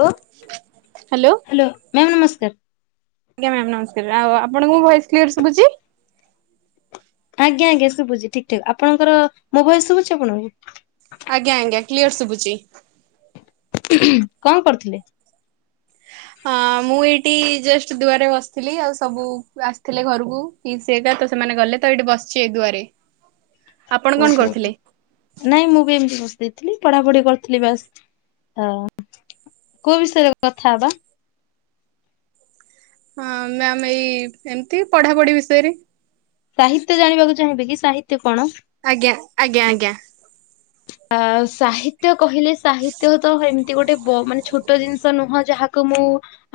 ଲୋ hello ma'am ନମସ୍କାର। ଆଜ୍ଞା ma'am ନମସ୍କାର, ଆଉ ଆପଣଙ୍କୁ ମୁ ଭଏସ୍ କ୍ଲିୟର ଶୁଭୁଛି। ଆଜ୍ଞା ଆଜ୍ଞା ଶୁଭୁଛି ଠିକ ଠାକ ଆପଣଙ୍କର ମୋ ଭୟସ ଶୁଭୁଛି ଆପଣଙ୍କୁ। ଆଜ୍ଞା ଆଜ୍ଞା କ୍ଲିୟର ଶୁଭୁଛି। କଁ କରୁଥିଲେ? ହଁ ମୁଁ ଏଇଠି ଜଷ୍ଟ ଦୁଆରେ ବସିଥିଲି ଆଉ ସବୁ ଆସିଥିଲେ ଘରୁକୁ। ପିଇସି ଏକା ତ ସେମାନେ ଗଲେ ତ ଏଇଠି ବସିଛି ଏ ଦୁଆରେ। ଆପଣ କଣ ଓହୋହୋ। କରୁଥିଲେ? ନାଇଁ ମୁଁ ବି ଏମିତି ବସି ଦେଇଥିଲି ପଢାପଢି କରିଥିଲି ବାସ ହ। କୋଉ ବିଷୟରେ କଥା ହବା। ହଁ ମ୍ୟାମ ଏଇ ଏମିତି ପଢାପଢି ବିଷୟରେ। ସାହିତ୍ୟ ଜାଣିବାକୁ ଚାହିଁବେ କି ସାହିତ୍ୟ କଣ? ଆଜ୍ଞା ଆଜ୍ଞା ଆଜ୍ଞା। ଆ ସାହିତ୍ୟ କହିଲେ ସାହିତ୍ୟ ତ ଏମି ତି ଗୋଟେ ବ ମାନେ ଛୋଟ ଜିନିଷ ନୁହଁ ଯାହାକୁ ମୁଁ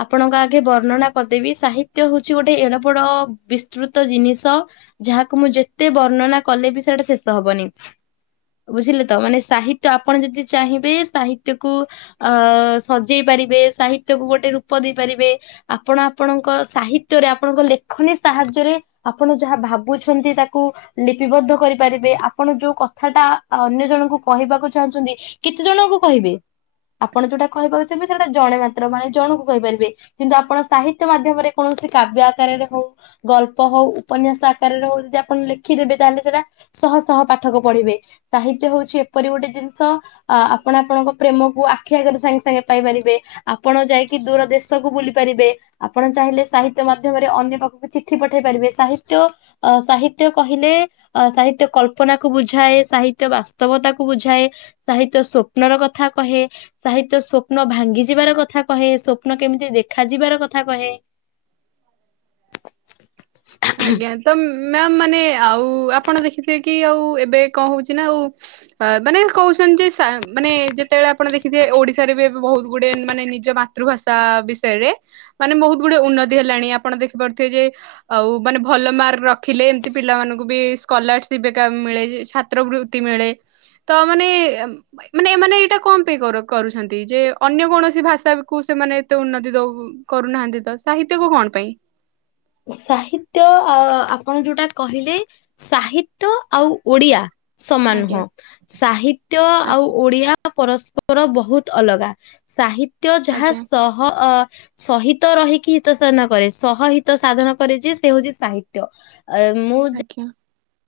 ଆପଣଙ୍କ ଆଗେ ବର୍ଣ୍ଣନା କରିଦେବି ସାହିତ୍ୟ ହଉଛି ଗୋଟେ ଏଡ ବଡ ବିସ୍ତୃତ ଜିନିଷ। ଯାହାକୁ ମୁଁ ଯେତେ ବର୍ଣ୍ଣନା କଲେ ବି ସେଇଟା ଶେଷ ହବନି। ବୁଝିଲେ ତ ମାନେ ସାହିତ୍ୟ ଆପଣ ଯଦି ଚାହିଁବେ ସାହିତ୍ୟକୁ ଅ ସଜେଇ ପାରିବେ ସାହିତ୍ୟକୁ ଗୋଟେ ରୂପ ଦେଇପାରିବେ। ଆପଣ ଆପଣଙ୍କ ସାହିତ୍ୟରେ ଆପଣଙ୍କ ଲେଖନୀ ସାହାଯ୍ୟରେ ଆପଣ ଯାହା ଭାବୁଛନ୍ତି ତାକୁ ଲିପିବଦ୍ଧ କରିପାରିବେ ଆପଣ ଯୋଉ କଥାଟା ଆଉ ଅନ୍ୟ ଜଣଙ୍କୁ କହିବାକୁ ଚାହୁଁଛନ୍ତି କେତେ ଜଣଙ୍କୁ କହିବେ। ଆପଣ ଯୋଉଟା କହିପାରୁଥିବେ ସେଟା ଜଣେ ମାତ୍ର ମାନେ ଜଣଙ୍କୁ କହିପାରିବେ। କିନ୍ତୁ ଆପଣ ସାହିତ୍ୟ ମାଧ୍ୟମରେ କୌଣସି କାବ୍ୟ ଆକାରରେ ହଉ ଗଳ୍ପ ହଉ, ଉପନ୍ୟାସ ଆକାରରେ ହଉ ଯଦି ଆପଣ ଲେଖିଦେବେ ତାହେଲେ ସେଟା ସହ ସହ ପାଠକ ପଢ଼ିବେ। ସାହିତ୍ୟ ହଉଛି ଏପରି ଗୋଟେ ଜିନିଷ ଅ ଆପଣ ଆପଣଙ୍କ ପ୍ରେମକୁ ଆଖି ଆଗରେ ସାଙ୍ଗେ ସାଙ୍ଗେ ପାଇପାରିବେ ଆପଣ ଯାଇକି ଦୂର ଦେଶକୁ ବୁଲି ପାରିବେ। ଆପଣ ଚାହିଁଲେ ସାହିତ୍ୟ ମାଧ୍ୟମରେ ଅନ୍ୟ ପାଖକୁ ଚିଠି ପଠେଇ ପାରିବେ। ସାହିତ୍ୟ ଅ ସାହିତ୍ୟ କହିଲେ, ଅ ସାହିତ୍ୟ କଳ୍ପନାକୁ ବୁଝାଏ। ସାହି ତ୍ୟ ବାସ୍ତବତାକୁ ବୁଝାଏ। ସାହିତ୍ୟ ସ୍ୱପ୍ନର କଥା କହେ। ସାହିତ୍ୟ ସ୍ୱପ୍ନ ଭାଙ୍ଗି ଯିବାର କଥା କହେ, ସ୍ୱପ୍ନ କେମିତି ଦେଖା ଯିବାର କଥା କହେ? ଆଜ୍ଞା, ତ ମ୍ୟାମ୍ ମାନେ ଆଉ ଆପଣ ଦେଖିଥିବେ କି ଆଉ ଏବେ କଣ ହଉଛି ନା, ଆଉ ଅ ମାନେ କହୁଛନ୍ତି ଯେ ସେ ମାନେ, ଯେତେବେଳେ ଆପଣ ଦେଖିଥିବେ ଓଡ଼ିଶାରେ ବି ଏବେ ବହୁତ ଗୁଟେ ମାନେ ନିଜ ମାତୃଭାଷା ବିଷୟରେ ମାନେ ବହୁତ ଗୁଡ଼େ, ଉନ୍ନତି ହେଲାଣି। ଆପଣ ଦେଖିପାରୁଥିବେ ଯେ ଆଉ ମାନେ ଭଲ ମାର୍କ ରଖିଲେ, ଏମିତି ପିଲାମାନଙ୍କୁ ବି ସ୍କଲାରସିପ୍ ଏକା ମିଳେ ଯେ ଛା ତ୍ର ବୃତ୍ତି ମିଳେ। ତ ମାନେ-ଏମ୍ ମାନେ ଏମାନେ ଏଇଟା କଣ ପାଇଁ କର-କରୁଛନ୍ତି, ଯେ ଅନ୍ୟ କୌଣସି ଭାଷା କୁ ସେମାନେ ଏତେ ଉନ୍ନତି ଦଉ କରୁନାହାଁନ୍ତି ତ, ସାହିତ୍ୟକୁ କଣ ପାଇଁ? ସାହିତ୍ୟ ଆ-ଆପଣ ଯୋଉଟା କହିଲେ, ସାହିତ୍ୟ ଆଉ ଓଡ଼ିଆ ସମାନ ଆଜ୍ଞା ନୁହଁ। ସାହିତ୍ୟ ଆଉ ଆଚ୍ଛା ଓଡ଼ିଆ ପରସ୍ପର ବହୁତ ଅଲଗା। ସାହିତ୍ୟ ଯାହା ଆଜ୍ଞା ସହ ହଅ ସହିତ ରହିକି ହିତସାନ କରେ, ସହହିତ ହିତ ସାଧନ କରେ ଯେ, ସେ ହଉଛି ସାହିତ୍ୟ। ଆ ମୁଁ ଜ୍ଞା।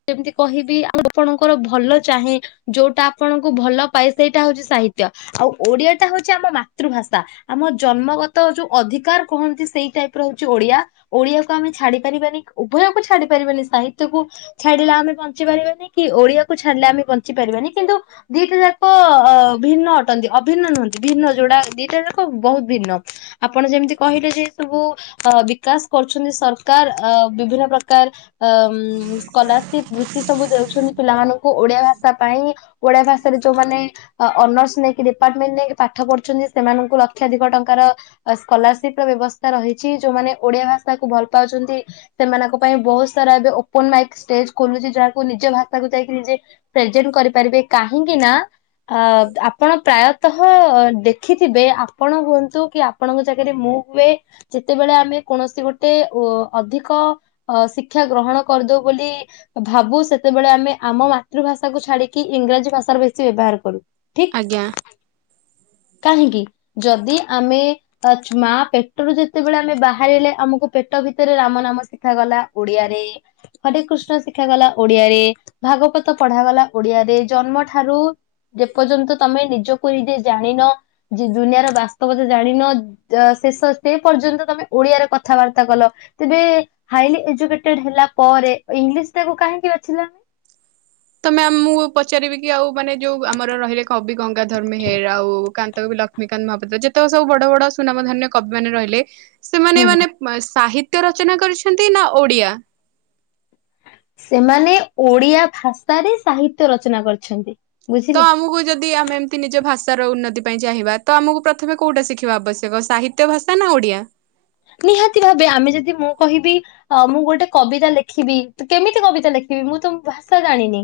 କେମିତି କହିବି, ଆପଣଙ୍କର ଭଲ ଚାହେଁ। ଯୋଉଟା ଆପଣଙ୍କୁ ଭଲ ପାଏ। ସେଇଟା ହଉଛି ସାହିତ୍ୟ। ଆଉ ଓଡ଼ିଆଟା ହେଉଛି ଆମ ମାତୃଭାଷା। ଆମ ଜନ୍ମଗତ ଯୋଉ ଅଧିକାର କୁହନ୍ତି ସେଇ ଟାଇପ୍ ର ହଉଛି ଓଡ଼ିଆ। ଓଡ଼ିଆକୁ ଆମେ ଛାଡ଼ି ପାରିବାନି। ଉଭୟକୁ ଛାଡ଼ି ପାରିବାନି ସାହିତ୍ୟକୁ ଛାଡ଼ିଲେ ଆମେ ବଞ୍ଚି ପାରିବାନି କି, ଓଡ଼ିଆକୁ ଛାଡ଼ିଲେ ଆମେ ବଞ୍ଚି ପାରିବାନି। କିନ୍ତୁ ଦିଟା ଯାକ ଅ ଭିନ୍ନ ଅଟନ୍ତି। ଅ ଭିିନ୍ନ ନୁହନ୍ତି। ଭିନ୍ନ ଯୋଉଟା ଦିଟା ଯାକ ବହୁତ୍ ଭିନ୍ନ। ଆପଣ ଯେମିତି କହିଲେ ଯେ, ସବୁ ଅ ବିକାଶ କରୁଛନ୍ତି ସରକାର। ଅ ବିଭିନ୍ନ ପ୍ରକାର ଅମ୍ କଲାରସିପ୍ ବୃତ୍ତି ସବୁ ଦେଉଛନ୍ତି, ପିଲାମାନଙ୍କୁ ଓଡ଼ିଆ ଭାଷା ପାଇଁ। ଓଡ଼ିଆ ଭାଷାରେ ଯୋଉମାନେ ଅନର୍ସ ନେଇକି ଡିପାର୍ଟମେଣ୍ଟ ନେଇକି ପାଠ ପଢୁଛନ୍ତି। ସେମାନଙ୍କୁ ଲକ୍ଷାଧିକ ଟଙ୍କାର ସ୍କଲାରସିପ୍ ର ବ୍ୟବସ୍ଥା ରହିଛି। ଯୋଉମାନେ ଓଡ଼ିଆ ଭାଷାକୁ ଭଲ ପାଉଛନ୍ତି। ସେମାନଙ୍କ ପାଇଁ ବହୁତ ସାରା ଏବେ ଓପନ୍ ମାଇକ୍ ଷ୍ଟେଜ ଖୋଲୁଛି। ଯାହାକୁ ନିଜ ଭାଷାକୁ ଯାଇକି ନିଜେ ପ୍ରେଜେଣ୍ଟ କରିପାରିବେ। କାହିଁକି ନା ଆ ଆପଣ ପ୍ରାୟତଃ ଦେଖିଥିବେ ଆପଣ ହୁଅନ୍ତୁ କି ଆପ୍ ଆପଣଙ୍କ ଜାଗାରେ ମୁଁ ହୁଏ। ଯେତେବେଳେ ଆମେ କୌଣସି ଗୋଟେ ଓ-ଅଧିକ ଅ ଶିକ୍ଷା ଗ୍ରହଣ କରିଦଉ। ବୋଲି। ଭାବୁ ସେତେବେଳେ, ଆମେ ଆମ ମାତୃଭାଷାକୁୁ ଛାଡ଼ିକି ଇଂରାଜୀ ଭାଷାର ବେଶୀ ବ୍ୟବହାର କରୁ। ଠିକ। ଆଜ୍ଞା। କାହିଁକି ଯଦି ଆମେ ଆଛା, ମା ପେଟରୁ ଯେତେବେଳେ ଆମେ ବାହାରିଲେ ଆମକୁ ପେଟ ଭିତରେ ରାମ ନାମ ଶିଖାଗଲା ଓଡିଆରେ। ହରେ କୃଷ୍ଣ ଶିଖାଗଲା ଓଡିଆରେ, ଭାଗବତ ପଢାଗଲା ଓଡିଆରେ, ଜନ୍ମ ଠାରୁ ଯେପର୍ଯ୍ୟନ୍ତ ତମେ ନିଜକୁ ନିଜେ ଜାଣିନ। ଯି ଦୁନିଆର ବାସ୍ତବତା ଜାଣିନ। ଯ ଶେଷ ସେ ପର୍ଯ୍ୟନ୍ତ ତମେ ଓଡିଆରେ କଥାବାର୍ତ୍ତା କଲ। ତେବେ ହାଇଲି ଏଜୁକେଟେଡ୍ ହେଲା ପରେ, ଇଂଲିଶଟାକୁ କାହିଁକି ବାଛିଲ? ତ ମ୍ୟାମ୍ ମୁଁ ପଚାରିବି କି ଆଉ ମାନେ, ଯୋଉ ଆମର ରହିଲେ କବି ଗଙ୍ଗାଧର ମେହେର। ଆଉ କାନ୍ତ ଲକ୍ଷ୍ମୀକାନ୍ତ ମହାପାତ୍ର। ଯେତେକ ସବୁ ବଡ ବଡ ସୁନାମ ଧାନ୍ୟ କବିମାନେ ରହିଲେ, ସେମାନେ ହୁଁ ହୁଁ ମାନେ ମା ସାହିତ୍ୟ ରଚନା କରିଛନ୍ତି ନା ଓଡ଼ିଆ! ସେମାନେ ଓଡିଆ ଭାଷାରେ, ସାହିତ୍ୟ ରଚନା କରିଛନ୍ତି। ବୁଝିଲେ। ତ ଆମକୁ ଯଦ ଦି ଆମେ ଏମିତି ନିଜ ଭାଷାର ଉନ୍ନତି ପାଇଁ ଚାହିଁବା ତ ଆମକୁ ପ୍ରଥମେ କୋଉଟା ଶିଖିବା ଆବଶ୍ୟକ ସାହିତ୍ୟ ଭାଷା ନା ଓଡିଆ? ନିହାତି ଭାବେ ଆମେ ଯଦି ମୁଁ କହିବି ଅ, ମୁଁ ଗୋଟେ କବିତା ଲେଖିବି କେମିତି କବିତା ଲେଖିବି ମୁଁ ତ ଭାଷା ଜାଣିନି।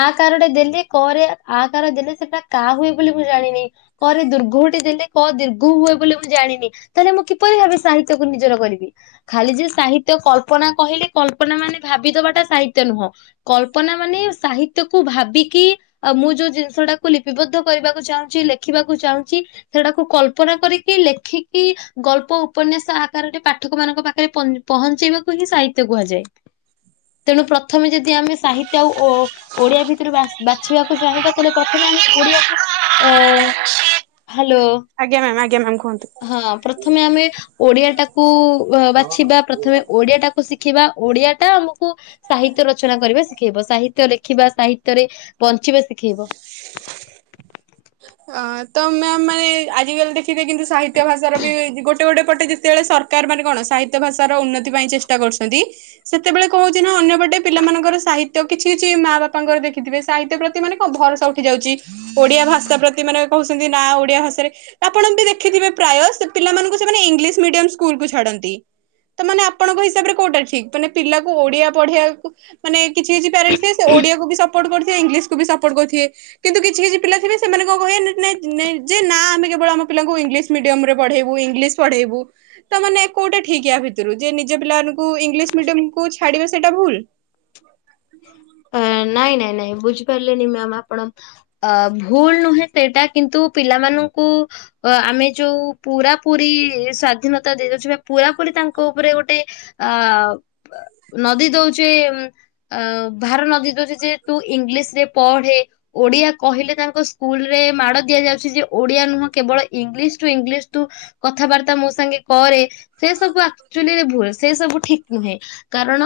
ଆ କାର ଟେ ଦେଲେ କରେ ଆ କାର ଦେଲେ ସେଟା କା ହୁଏ ବୋଲି ମୁଁ ଜାଣିନି। କରେ ଦୀର୍ଘଉ ଟି ଦେଲେ କ ଦୀର୍ଘଉ ହୁଏ ବୋଲି ମୁଁ ଜାଣିନି, ତାହେଲେ ମୁଁ କି ପରି ଭାବେ ସାହିତ୍ୟକୁ ନିଜର କରିବି। ଖାଲି ଯେ ସାହିତ୍ୟ କଳ୍ପନା କହିଲେ କଳ୍ପନା ମାନେ ଭାବିଦବା ଟା ସାହିତ୍ୟ ନୁହଁ। କଳ୍ପନା ମାନେ ସାହିତ୍ୟକୁୁ ଭାବିକି ଆଉ ମୁଁ ଯୋଉ ଜିନିଷ ଟାକୁ ଲିପିବଦ୍ଧ କରିବାକୁ ଚାହୁଁଛି, ଲେଖିବାକୁ ଚାହୁଁଚି। ସେଟାକୁ କଳ୍ପନା କରିକି ଲେଖିକି ଗଳ୍ପ ଉପନ୍ୟାସ ଆକାରରେ ପାଠକ ମାନଙ୍କ ପାଖରେ ପନ୍ ପହଞ୍ଚେଇବାକୁ ହିଁ ସାହିତ୍ୟ କୁହାଯାଏ। ତେଣୁ ପ୍ରଥମେ ଯଦି ଆମେ ସାହିତ୍ଯ ଆଉ ଓ ଓଡିଆ ଭିତରୁ ବା- ବାଛିବାକୁ ଚାହିଁବା ତାହେଲେ ପ୍ରଥମେ ଆମେ ଓଡିଆକୁ ଅ, ହାଲୋ। ଆଜ୍ଞା ମ୍ୟାମ୍, ଆଜ୍ଞା ମ୍ୟାମ୍ କୁହନ୍ତୁ। ଥମେ ଆମେ ଓଡିଆ ଟାକୁ ଓ ବାଛିବା, ପ୍ରଥମେ ଓଡିଆ ଟା ତ ଶିଖିବା, ଓଡିଆ ଟା ଆମକୁ ସାହିତ୍ୟ ରଚନା କରିବା ଶିଖେଇବ। ସାହିତ୍ୟ ଲେଖିବା, ସାହିତ୍ୟରେ ବଞ୍ଚିବା ଶିଖେଇବ। ଅ, ତ ମ୍ୟାମ୍ ମାନେ ଆଜିକାଲି ଦେଖିବେ କିନ୍ତୁ ସାହିତ୍ୟ ଭାଷାର ବି ଗୋଟେ ଗୋଟେ ପଟେ ଯେ ତେବେଳେ ସରକାର ମାନେ କଣ ସାହିତ୍ୟ ଭାଷା ର ଉନ୍ନତି ପାଇଁ ଚେଷ୍ଟା କରୁଛନ୍ତି। ସେତେବେଳେ କଣ ହଉଛି ନା ଅନ୍ୟପଟେ ପିଲାମାନଙ୍କର ସାହିତ୍ୟ କିଛି କିଛି ମା ବାପାଙ୍କର ଦେଖିଥିବେ ସାହିତ୍ୟ ପ୍ର ତି ମାନେ କଣ ଭରସା ଉଠି ଯାଉଛି। ଓଡିଆ ଭାଷା ପ୍ରତି ମାନେ କହୁଛନ୍ତି ନା ଓଡିଆ ଭାଷାରେ ଆପଣ ବି ଦେଖିଥିବେ ପ୍ରାୟ ସେ ପିଲାମାନଙ୍କୁ ସେମାନେ ଇଂଲିଶ ମିଡିୟମ୍ ସ୍କୁଲ୍ କୁ ଛାଡନ୍ତି। ତ ମାନେ ଆପଣଙ୍କ ହିସାବରେ କୋଉଟା ଠିକ୍? ମାନେ ପିଲାକୁ ଓଡିଆ ପଢିବାକୁ ମାନେ କିଛି କିଛି ପ୍ୟାରେଟ୍ସ ଥିବେ ସେ ଓଡିଆକୁ ବି ସ ପୋର୍ଟ କରିଥିବେ, ଇଂଲିଶ କୁ ବି ସପୋର୍ଟ କରିଥିବେ, କିନ୍ତୁ କିଛି କିଛି ପିଲା ଥିବେ ସେମାନେ ତ କହେ ନ-ନାଇଁ ନାଇଁ ଯେ ନା ଆମେ କେବଳ ଆମ ପିଲାଙ୍କୁ ଇଂଲିଶ ମିଡିୟମ୍ ରେ ପଢେଇବୁ, ଇଂଲିଶ ପଢେଇବୁ। ତ ମାନେ କୋଉଟା ଠିକ୍ ୟା ଭିତରୁ ଯେ ନିଜ ପିଲାମାନଙ୍କୁ ଇଂଲିଶ ମିଡିୟମ୍ କୁୁ ଛାଡିବା ସେଟା ଭୁଲ? [inaudible] ଏ ନାଇଁ, ନାଇଁ, ନାଇଁ ବୁଝିପାରଲେନି ମ୍ୟାମ୍ ଆପଣ। ଅ, ଭୁଲ ନୁହେଁ ସେଇଟା, କିନ୍ତୁ ପିଲାମାନଙ୍କୁ ଅ, ଆମେ ଯୋଉ ପୁରାପୁରି ସ୍ଵାଧୀନତା ଦେଇଦେଉଛୁ ବା ପୁରାପୁରି ତାଙ୍କ ଉପରେ ଗୋଟେ ଆ, ବ- ନଦି ଦଉଛେ ଉଁ, ଆଉ ଭାର ନଦି ଘରେ ଯେହେତୁ ଇଂଲିଶ ରେ ପଢେ ଓଡିଆ କହିଲେ ତାଙ୍କ ସ୍କୁଲ୍ ରେ ମାଡ଼ ଦିଆଯାଉଛି ଯେ ଓଡିଆ ନୁହଁ କେବଳ ଇଂଲିଶ ଟୁ ଇଂଲିଶ ତୁ କଥାବାର୍ତ୍ତା ମୋ ସାଙ୍ଗେ କରେ, ସେ ସବୁ ଆକ୍ଚୁଲି ଭୁଲ, ସେ ସବୁ ଠିକ୍ ନୁହେଁ, ଅ, କାରଣ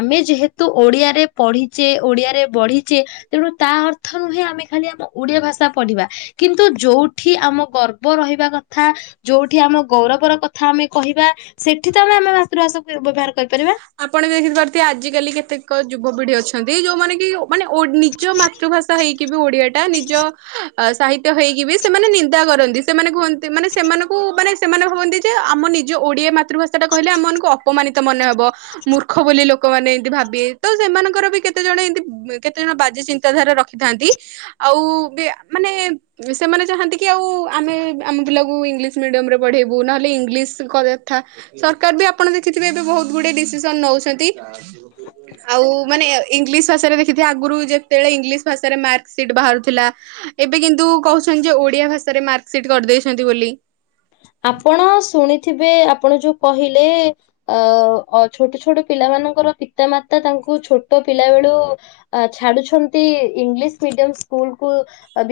ଆମେ ଯେହେତୁ ଓଡିଆରେ ପଢି ଚେ ଓଡିଆରେ ବଢିଚେ, ତେଣୁ ତା ଅର୍ଥ ନୁହେଁ ଆମେ ଖାଲି ଆମ ଓଡିଆ ଭାଷା ପଢିବା। କିନ୍ତୁ ଯୋଉଠି ଆମ ଗର୍ବ ରହିବା କଥା ଯୋଉଠି ଆମ ଗୌରବର କଥା ଆମେ କହିବା ସେଠି ତ ଆମେ ଆମେ ମାତୃଭାଷା କୁ ବ୍ୟବହାର କରିପାରିବା। ଆପଣ ବି ଦେଖିପାରୁଥିବେ ଆଜିିକାଲି କେତେକ ଯୁବପିଢି ଅଛନ୍ତି, ଏଇ ଯୋଉମାନେ କି ଓ ମାନେ ଓ ନିଜ ମାତୃଭାଷା ହେଇକି ବି ଓଡିଆ ଟା ନିଜ ଅ, ସାହିତ୍ୟ ହେଇକି ବି ସେମାନେ ନି ଦା କରନ୍ତି, ସେମାନେ କୁହନ୍ତି ମାନେ ସେମାନଙ୍କୁ ମାନେ ସେମାନେ ଭାବନ୍ତି ଯେ ଆମ ନିଜ ଓଡ଼ିଆ ମାତୃଭାଷା ଟା କହିଲେ ଆମମାନଙ୍କୁ ଅ ପମାନିତ ମନେ ହବ। ମୂର୍ଖ ବୋଲି ଲୋକମାନେ ଏମତି ଭାବିବେ। ତ ସେମାନଙ୍କର ବି କେତେ ଜଣ ଏମତି ଏ କେତେ ଜଣ ବାଜେ ଚିନ୍ତାଧାରା ର ଖିଥାନ୍ତି, ଆଉ ବି ମାନେ ଏ ସେମାନେ ଚାହାଁନ୍ତି କି ଆଉ ଆମେ ଆମ ପିଲାକୁ ଇଂଲିଶ ମିଡିୟମ୍ ରେ ପଢେଇବୁ। ନହେଲେ ଇଂଲିଶ କରେଥା ସରକାର ବି ଆପଣ ଦେଖିଥିବେ ଏବେ ବହୁତ ଗୁଡେ ଡିସିସନ୍ ନଉଛନ୍ତି। ଆଉ ମାନେ ଇଂଲିଶ ଭାଷାରେ ଦେଖିଥିବେ ଆଗରୁ ଯେତେବେଳେ ଇଂଲିଶ ଭାଷାରେ ମାର୍କସିଟ୍ ବାହାରୁଥିଲା। ଏବେ କିନ୍ତୁ କହୁଛନ୍ତି ଯେ ଓଡିଆ ଭାଷାରେ ମାର୍କସିଟ କରିଦେଇଛନ୍ତି ବୋଲି। ଆପଣ ଶୁଣିଥିବେ ଆପଣ ଯୋଉ କହିଲେ ଅ ଅ ଛୋଟ ଛୋଟ ପିଲାମାନଙ୍କର ପିତା ମାତା ତାଙ୍କୁ ଛୋଟ ପିଲା ବେଳୁ ଆ ଛାଡୁଛନ୍ତି ଇଂଲିଶ ମିଡିୟମ ସ୍କୁଲକୁ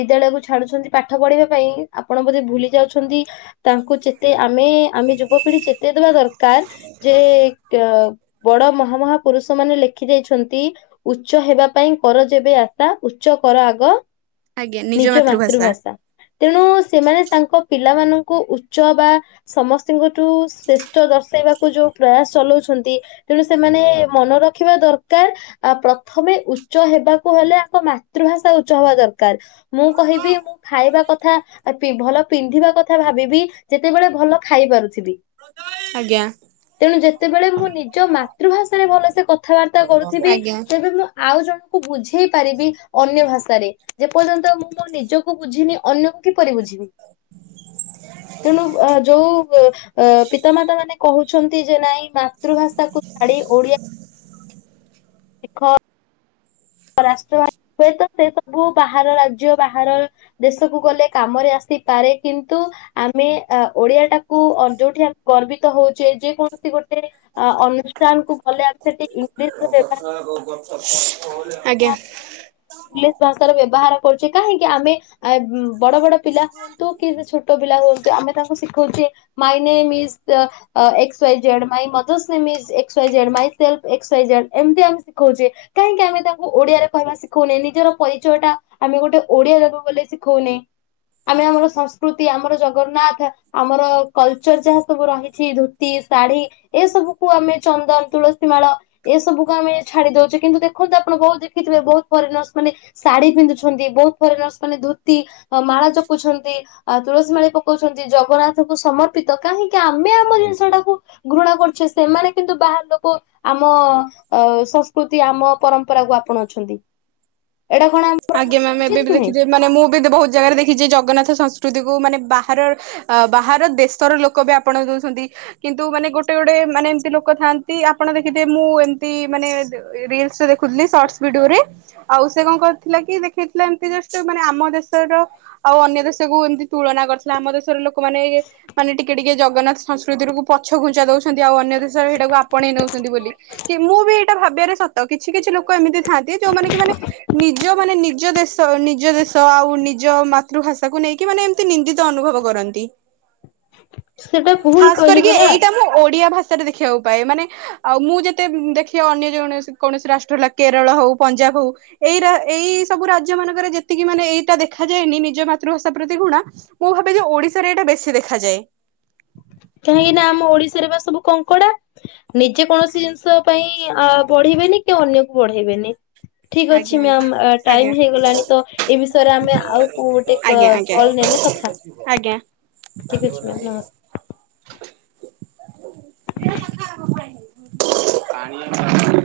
ବିଦ୍ୟାଳୟକୁ ଛାଡୁଛନ୍ତି ପାଠ ପଢିବା ପାଇଁ ଆପଣ ବୋଧେ ଭୁଲି ଯାଉଛନ୍ତି ତାଙ୍କୁ ଯେତେ ଆମେ ଆମେ ଯୁବପିଢି ଚେତେଇ ଦବା ଦରକାର। ଯେ ବଡ ମହାମହାପୁରୁଷ ମାନେ ଲେଖି ଯାଇଛନ୍ତି। ଉଚ୍ଚ ହେବା ପାଇଁ କର ଯେବେ ଆଶା ଉଚ୍ଚ କର ଆଗ ନିଜ ମାତୃଭାଷା। ତେଣୁ ସେମାନେ ତାଙ୍କ ପିଲାମାନୁ କୁ ଉଚ୍ଚ ବା ସମସ୍ତଙ୍କଠୁ ଶ୍ରେଷ୍ଠ ଦର୍ଶାଇବାକୁ ଯୋଉ ପ୍ରୟାସ ଚଲଉଛନ୍ତି। ତେଣୁ ସେମାନେ ମନ ରଖିବା ଦରକାର। ଆ ପ୍ରଥମେ ଉଚ୍ଚ ହେବାକୁ ହେଲେ ଆମ ମାତୃଭାଷା ଉଚ୍ଚ ହବା ଦରକାର। ମୁଁ କହିବି ମୁଁ ଖାଇବା କଥା ଭଲ ପିନ୍ଧିବା କଥା। କଥା ଭାବିବି ଯେତେବେଳେ ଭଲ ଖାଇ ପାରୁଥିବି। ଆଜ୍ଞା। ତେଣୁ ଯେତେବେଳେ ମୁଁ ନିଜ ମାତୃଭାଷାରେ ଭଲସେ କଥାବାର୍ତ୍ତା କରୁଥିବି ଆଜ୍ଞା ତେବେ ମୁଁ ଆଉ ଜଣଙ୍କୁ ବୁଝେଇ ପାରିବି ଅନ୍ୟ ଭାଷାରେ। ଯେ ପର୍ଯ୍ୟନ୍ତ ମୁଁ ମୋ ନିଜକୁ ବୁଝିନି ଅନ୍ୟକୁ କିପରି ବୁଝିବି? ତେଣୁ ଅ ଯୋଉ ଅ ପିତାମାତା ମାନେ କହୁଛନ୍ତି ଯେ ନାଇଁ ମାତୃଭାଷାକୁ ଛାଡି ଓଡିଆ ଦେଖ। ରାଷ୍ଟ୍ର ହୁଏ ତ ସେ ସବୁ ବାହାର ରାଜ୍ୟ ବାହାରର ଦେଶକୁ ଗଲେ କାମରେ ଆସିପାରେ କିନ୍ତୁ ଆମେ ଓଡିଆଟାକୁ ଯୋଉଠି ଆମେ ଗର୍ବିତ ହଉଛେ ଯେ କୌଣସି ଗୋଟେ ଅନୁଷ୍ଠାନକୁ ଗଲେ ଆମେ ସେଠି ଇଂଲିଶର ବ୍ୟବହାର ଘଟଣା [inaudible] ଇଂଲିଶ ଭାଷାର ବ୍ୟବହାର କରୁଛେ କାହିଁକି ଆମେ ବଡ ବଡ ପିଲା ଛୋଟ ପିଲା ହୁଅନ୍ତୁ ଆମେ ତାଙ୍କୁ ଶିଖଉଛେ my name is X Y Z my mother name is X Y Z myself X Y Z ଏମିତି ଆମେ ଶିଖଉଛେ। କାହିଁକି ଆମେ ତାଙ୍କୁ ଓଡିଆରେ କହିବା ଶିଖଉନେ ନିଜର ପରିଚୟଟା ଆମେ ଗୋଟେ ଓଡିଆ ତାକୁ ବୋଲି ଶିଖଉନେ। ଆମେ ଆମର ସଂସ୍କୃତି ଆମର ଜଗନ୍ନାଥ ଆମର କଲଚର ଯାହା ସବୁ ରହିଛି ଧୋତି ଶାଢୀ ଏ ସବୁକୁ ଆମେ ଚନ୍ଦନ ତୁଳସୀ ମାଳ ଏ ସବୁକୁ ଆମେ ଛାଡି ଦଉଛେ କିନ୍ତୁ ଦେଖନ୍ତୁ ଆମେ ଆପଣ ବହୁତ ଦେଖିଥିବେ ବହୁତ ଫରେନର୍ସ ମାନେ ଶଢୀ ପିନ୍ଧୁଛନ୍ତି ବହୁତ ଫରେନର୍ସ ମାନେ ଧୋତି ମାଳା ଜପୁଛନ୍ତି। ଆଉ ତୁଳସୀ ମାଳି ପକଉଛନ୍ତି ଜଗନ୍ନାଥଙ୍କୁ ସମର୍ପିତ କାହିଁକି ଆମେ ଆମ ଜିନିଷ ଟାକୁ ଘୃଣା କରୁଛେ ସେମାନେ କିନ୍ତୁ ବାହାର ଲୋକ ଆମ ସଂସ୍କୃତି ଆମ ପରମ୍ପରା ପରମ୍ପରାକୁ ଆପଣାଉଛନ୍ତି। ଆଜ୍ଞା ମ୍ୟାମ ଏବେ ବି ନୁହେଁ। ଦେଖିେଥିବେ ମାନେ ମୁଁ ବି ବହୁ ଜାଗାରେ ଦେଖି ଯେ ଜଗନ୍ନାଥ ସଂସ୍କୃତିକୁ ମାନେ ବାହାର ଅ ବାହାର ଦେଶର ଲୋକ ବି ଆପଣାଇ ଦଉଛନ୍ତି କିନ୍ତୁ ମାନେ ଗୋଟେ ଗୋଟେ ମାନେ ଏମତି ଲୋକ ଥାନ୍ତି ଆପଣ ଦେଖିଥିବେ ମୁଁ ଏମତି ମାନେ ରିଲସ ଦେଖ ଦେଖୁଥିଲି ସର୍ଟସ ଭିଡିଓରେ ଆଉ ସେ କଣକରୁଥିଲା କି ଦେଖେଇଥିଲା ଏମତି ଜଷ୍ଟ ଆମ ଦେଶର ଆଉ ଅନ୍ୟ ଦେଶକୁୁ ଏମିତି ତୁଳନା କରିଥିଲା ଆମ ଦେଶର ଲୋକମାନେ ମାନେ ଟିକେ ଟିକେ ଜଗନ୍ନାଥ ସଂସ୍କୃତିରକୁ ପଛଘୁଞ୍ଚା ଦଉଛନ୍ତି ଆଉ ଅନ୍ୟ ଦେଶର ସେଇଟାକୁ ଆପଣେଇ ନଉଛନ୍ତି ବୋଲି କି ମୁଁ ବି ଏଇଟା ଭାବିବାରେ ସତ କିଛି କିଛି ଲୋକ ଏମିତି ଥାନ୍ତି ଯୋଉମାନେ କି ମାନେ ନି ଯୋଉମାନେ ନିଜ ଦେଶ ନିଜ ଦେଶ ଆଉ ନିଜ ମାତୃଭାଷାକୁ ନେଇକି ମାନେ ଏମିତି ନିନ୍ଦି ତ୍ ଅନୁଭବ କରନ୍ତି। ହ [unintelligible] ଖାସ କରିକି ଏଇଟା ମୁଁ ଓଡିଆ ଭାଷାରେ ଦେଖିବାକୁ ପାଏ ମାନେ ଆଉ ମୁଁ ଯେତେ ଦେଖିବା ଅନ୍ୟଜଣେ କୌଣସି ରାଷ୍ଟ୍ର ହେଲା କେରଳ ହଉ ପଞ୍ଜାବ ହଉ ଏଇ ରା ଏଇ ସବୁ ରାଜ୍ୟ ମାନଙ୍କରେ ଯେତିକି ମାନେ ଏଇଟା ଦେଖାଯାଏନି ନିଜ ମାତୃଭାଷା ପ୍ରତି ଘୃଣା। ମୁଁ ଭାବେଯେ ଓଡିଶାରେ ଏଇଟା ବେଶୀ ଦେଖାଯାଏ। କାହିଁକି ନା ଆମ ଓଡିଶାରେ ପା ସବୁ କଙ୍କଡା। ନିଜେ କୌଣସି ଜିନିଷ ପାଇଁ ଅଁ ବଢିବେନି କି ଅନ୍ୟକୁ ବଢେଇବେନି। ଠିକ୍ ଆଜ୍ଞା ଅଛି ଆଜ୍ଞା ମ୍ୟାାମ ଆ ଆଜ୍ଞା ଟାଇମ ହେଇଗଲାଣି ତ ଏ ବିଷୟରେ ଆମେ ଆଉ କଉ ଆଜ୍ଞା ଆଜ୍ଞା ଆଜ୍ଞା। ଠିକ ଅଛି [inaudible] [unintelligible]